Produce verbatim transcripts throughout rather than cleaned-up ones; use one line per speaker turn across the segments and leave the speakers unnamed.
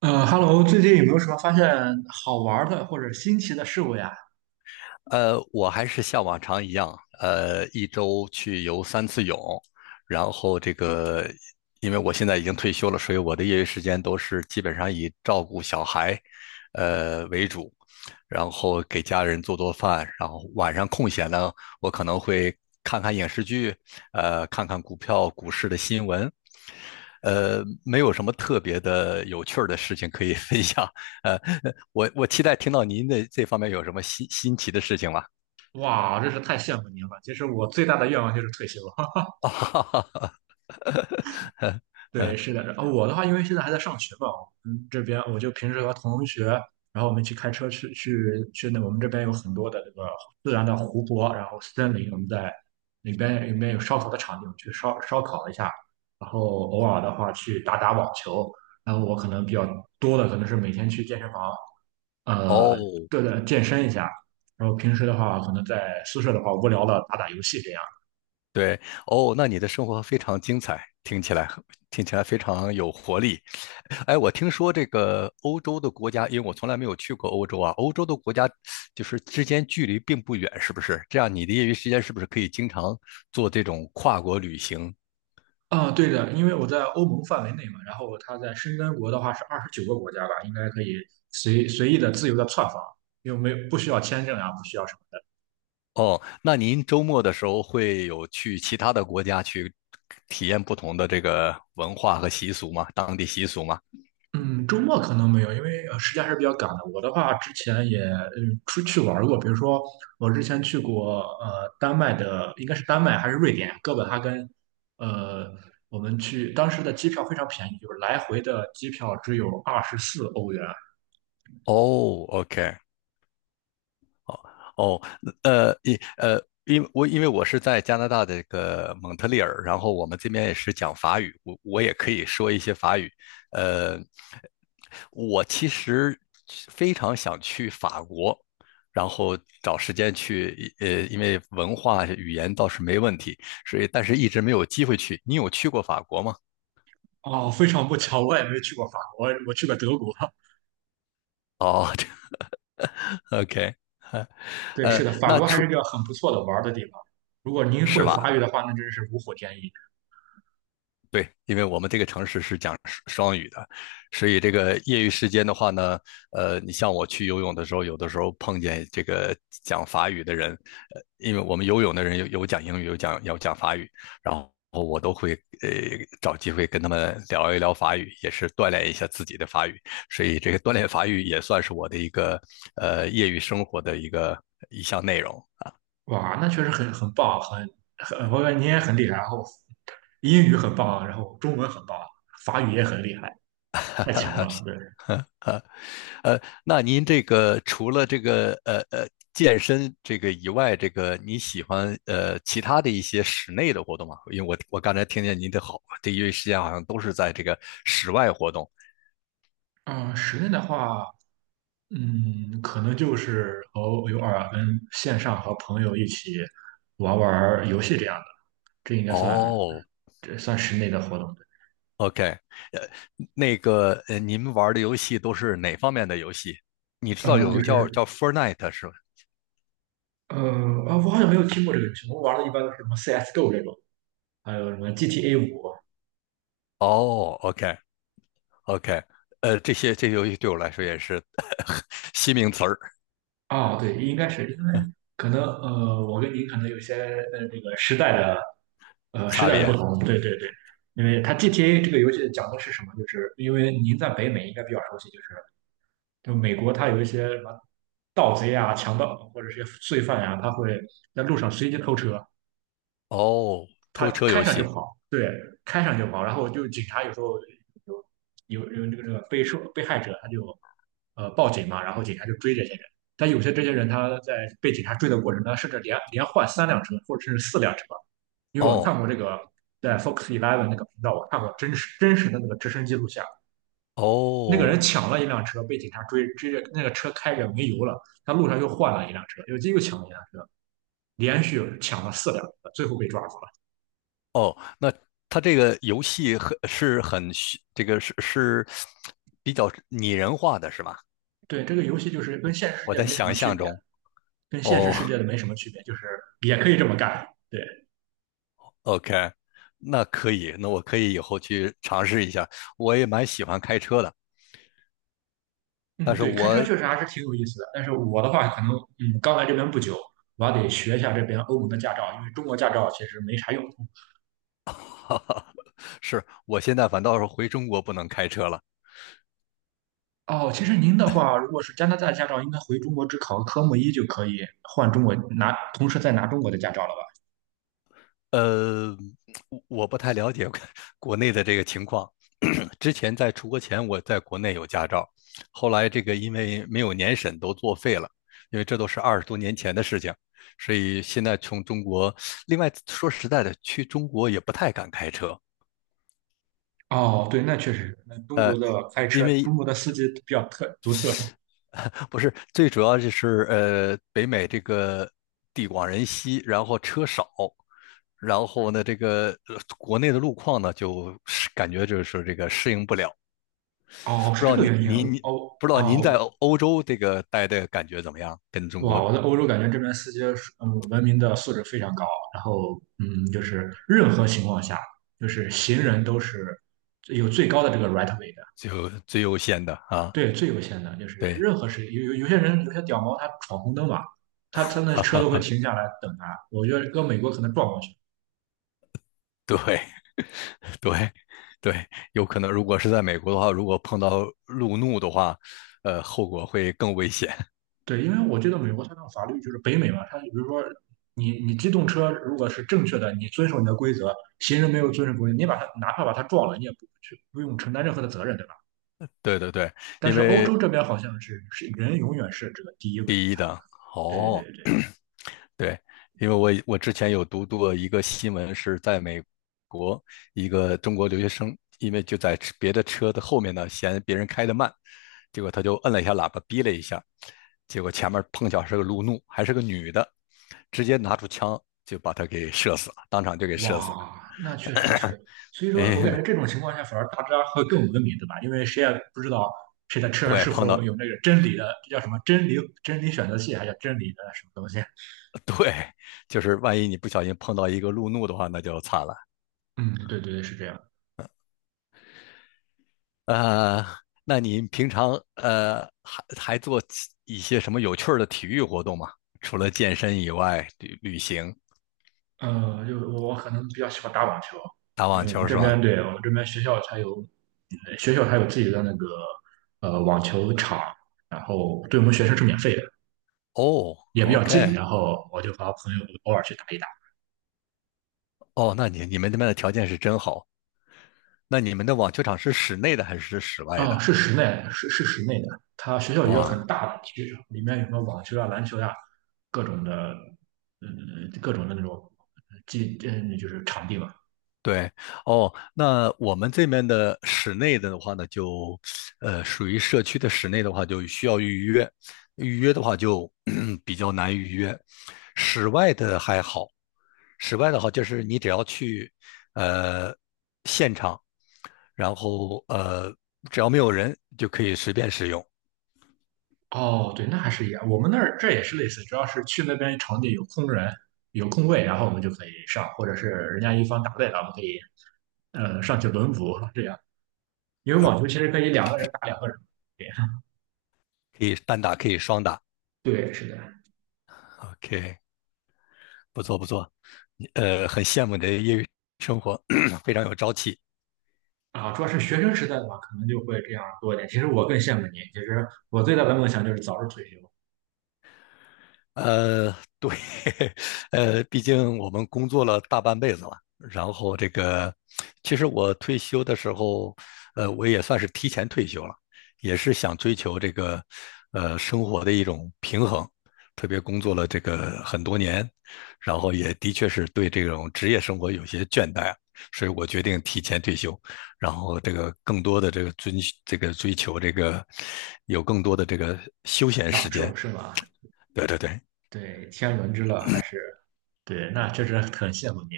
呃，Hello，最近有没有什么发现好玩儿的或者新奇的事物呀？
呃，我还是像往常一样，呃，一周去游三次泳，然后这个，因为我现在已经退休了，所以我的业余时间都是基本上以照顾小孩，呃为主，然后给家人做做饭，然后晚上空闲呢，我可能会看看影视剧，呃，看看股票、股市的新闻，呃，没有什么特别的有趣儿的事情可以 分享，呃，我我期待听到您的这方面有什么新新奇的事情吗？
哇，真是太羡慕您了。其实我最大的愿望就是退休。
啊哈哈哈。
对，
嗯。
是的，然后我的话，因为现在还在上学嘛。嗯，这边我就平时和同学，然后我们去开车去去去那我们这边有很多的这个自然的湖泊，然后森林，我们在里边里面有烧烤的场景，我们去烧烧烤一下，然后偶尔的话去打打网球。然后我可能比较多的可能是每天去健身房。呃，
哦。
对的，健身一下。然后平时的话，可能在宿舍的话，无聊了打打游戏这样。
对。哦，那你的生活非常精彩，听起来听起来非常有活力。哎，我听说这个欧洲的国家，因为我从来没有去过欧洲啊，欧洲的国家就是之间距离并不远，是不是？这样你的业余时间是不是可以经常做这种跨国旅行？
啊，对的，因为我在欧盟范围内嘛，然后它在申根国的话是二十九个国家吧，应该可以随随意的、自由的窜访，又没有不需要签证啊，不需要什么的。
哦，那您周末的时候会有去其他的国家去体验不同的这个文化和习俗吗？当地习俗吗？
嗯，周末可能没有，因为呃时间还是比较赶的。我的话，之前也嗯出去玩过，比如说我之前去过呃丹麦的，应该是丹麦还是瑞典哥本哈根。呃，我们去当时的机票非常便宜，就是来回的机票只有二十四欧元。
哦，OK。哦，呃，一呃，因为我因为我是在加拿大的这个蒙特利尔，然后我们这边也是讲法语，我我也可以说一些法语。呃，我其实非常想去法国，然后找时间去，呃，因为文化语言倒是没问题，所以但是一直没有机会去。你有去过法国吗？
哦，非常不巧，我也没去过法国，我去过德国。
哦 ，OK,这，OK。
对，是
呃，
的，法
那
国还
除
是一个很不错的玩儿的地方。如果您
是
会
吧？
法语的话，那真是如虎添翼。
对，因为我们这个城市是讲双语的，所以这个业余时间的话呢，呃，你像我去游泳的时候，有的时候碰见这个讲法语的人，呃，因为我们游泳的人有有讲英语，有讲有讲法语，然后我都会呃找机会跟他们聊一聊法语，也是锻炼一下自己的法语，所以这个锻炼法语也算是我的一个呃业余生活的一个一项内容。
哇，那确实很很棒，很很，我感觉你也很厉害，然后英语很棒，然后中文很棒，法语也很厉害，
哈
太
哈
强了，对。
哈。呃，那您这个除了这个呃呃健身这个以外，这个你喜欢呃其他的一些室内的活动吗？因为我我刚才听见您的好，这一时间好像都是在这个室外活动。
嗯，室内的话，嗯，可能就是和偶尔跟线上和朋友一起玩玩游戏这样的，这应该算
哦
这算室内的活动。
，OK。呃，那个呃，您玩的游戏都是哪方面的游戏？你知道
嗯、呃
有
就
个叫
是
叫 Fortnite 是吧？
呃啊，我好像没有听过这个游戏，我们玩的一般都是什么 C S:G O 这种，还有什么 G T A 五。
哦，OK OK。呃，这些这些游戏对我来说也是 新名词儿，
哦，对，应该是因为可能呃，我跟您可能有些呃这个时代的呃时
差
代的不
别。
同，对对对，因为它 G T A 这个游戏讲的是什么？就是因为您在北美应该比较熟悉，就是就美国它有一些什么盗贼啊、强盗或者是些罪犯呀、他会在路上随机偷车，
哦，
他
偷车
开
游
上就
戏。
跑，开上就跑，然后就警察有时候有有有这个这个被受被害者他就呃报警嘛，然后警察就追这些人。但有些这些人他在被警察追的过程中，甚至连连换三辆车或者甚至四辆车，因为我
哦
看过这个在 Fox Eleven 那个频道，我看过真实真实的那个直升机录像。那个人
哦
抢了一辆车被警察追追着那个车开着没油了，他路上又换了一辆车，又又抢了一辆车。连续抢了四辆，最后被抓住了。
哦，那他这个游戏很是很虚这个是是比较拟人化的是吧？
对，这个游戏就是跟现实世
我
界
在
没什么
想
区
象
别，
中。
跟现实
哦
世界的没什么区别，就是也可以这么干。对。
，OK,那可以，那我可以以后去尝试一下。我也蛮喜欢开车的，
嗯，
但是
对，开车
我
确实还是挺有意思的。但是我的话，可能嗯，刚来这边不久，我还得学一下这边欧盟的驾照，因为中国驾照其实没啥用。
哈哈，是我现在反倒是回中国不能开车了。
哦，其实您的话，如果是加拿大驾照，应该回中国只考个科目一就可以换中国拿，同时再拿中国的驾照了吧？
呃，我不太了解国 内的这个情况。之前在出国前，我在国内有驾照，后来这个因为没有年审都作废了，因为这都是二十多年前的事情，所以现在从中国，另外说实在的，去中国也不太敢开车，
哦，对，那确实，那中国的开
因
车，
为
中国的司机比较特独特。
不是最主要就是呃，北美这个地广人稀，然后车少，然后呢，这个呃国内的路况呢，就是感觉就是这个适应不了。
哦，
不
是
知
这
道
个
您
原因啊。
您您
哦
不知道您在
哦。
欧欧洲这个待的感觉怎么样？跟中
哇，
国
我在欧洲感觉这边司机是嗯文明的素质非常高，然后嗯，就是任何情况下，就是行人都是有最高的这个 right way 的，
就最优先的啊，
对，最优先的，就是
对，
任何事有有有些人有些屌毛他闯红灯嘛，他他那车都会 停下来等他，我觉得搁美国可能撞过去。
对对对，有可能如果是在美国的话，如果碰到路怒的话，呃，后果会更危险。
对，因为我觉得美国它那个法律就是北美嘛，它比如说你你机动车如果是正确的，你遵守你的规则，行人没有遵守规则，你把他哪怕把他撞了，你也不去不用承担任何的责任，对吧？
对对对，
但
因
是欧
为
洲这边好像是是人永远是这个第一位
第一
才
的
对对
哦。
对。
对，因为我我之前有读过一个新闻，是在美国一个中国留学生，因为就在车别的车的后面呢，嫌别人开的慢，结果他就摁了一下喇叭，逼了一下，结果前面碰巧是个路怒，还是个女的，直接拿出枪就把他给射死了，当场就给射死了。
哇，那确实是，所以 说我
哎，
感
没，
觉这种情况下反而大家会更文明，对吧？因为谁也不知道谁的车上
对，
是
碰
否
到
有那个真理的，这叫什么真理真理选择器，还叫真理的什么东西？
就是万一你不小心碰到一个路怒的话，那就惨了。
嗯，对对对，是这样。
呃，那你平常呃还还做其一些什么有趣儿的体育活动吗？除了健身以外，旅旅行、
呃，就我可能比较喜欢打网球，
打
因
网
为我们
球
这
是
边
吧？
对我们这边学校它有呃学校它有自己的那个呃网球场，然后对我们学生是免费的。
哦
也比较近，
，OK。
然后我就和朋友偶尔去打一打。
哦，那你你们那边的条件是真好。那你们的网球场是室内的还是室外
啊、
的？
是室内，是是室内的。他学校有一个
哇，
很大的体育场，里面有什么网球啊、篮球啊，各种的，嗯，各种的那种基，嗯，就是场地嘛。
对，哦，那我们这边的室内的话呢，就，呃，属于社区的室内的话，就需要预约，预约的话就 比较难预约，室外的还好，室外的话就是你只要去，呃，现场，然后呃，只要没有人就可以随便使用，
哦，对，那还是一样。我们那儿这也是类似，主要是去那边场地有空人、有空位，然后我们就可以上，或者是人家一方打累了，我们可以呃上去轮补这样。因为网球其实可以两个人打两个人。对，
可以单打，可以双打
对，是的。
，OK,不错不错，你呃，很羡慕你的业余生活，非常有朝气。
啊、主要是学生时代的话，可能就会这样多一点。其实我更羡慕你，其实我最大的梦想就是早日退休，
呃，对，呃，毕竟我们工作了大半辈子了，然后这个，其实我退休的时候，呃，我也算是提前退休了，也是想追求这个，呃，生活的一种平衡，特别工作了这个很多年，然后也的确是对这种职业生活有些倦怠，所以我决定提前退休，然后这个更多的这个追这个追求这个，有更多的这个休闲
享
时
受
间。
是吧？
对对对，
对，天伦之乐还是对，那确实很羡慕你。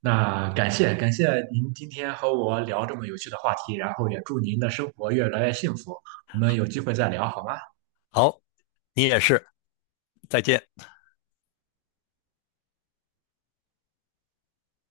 那感谢感谢您今天和我聊这么有趣的话题，然后也祝您的生活越来越幸福。我们有机会再聊好吗？
好，你也是，再见。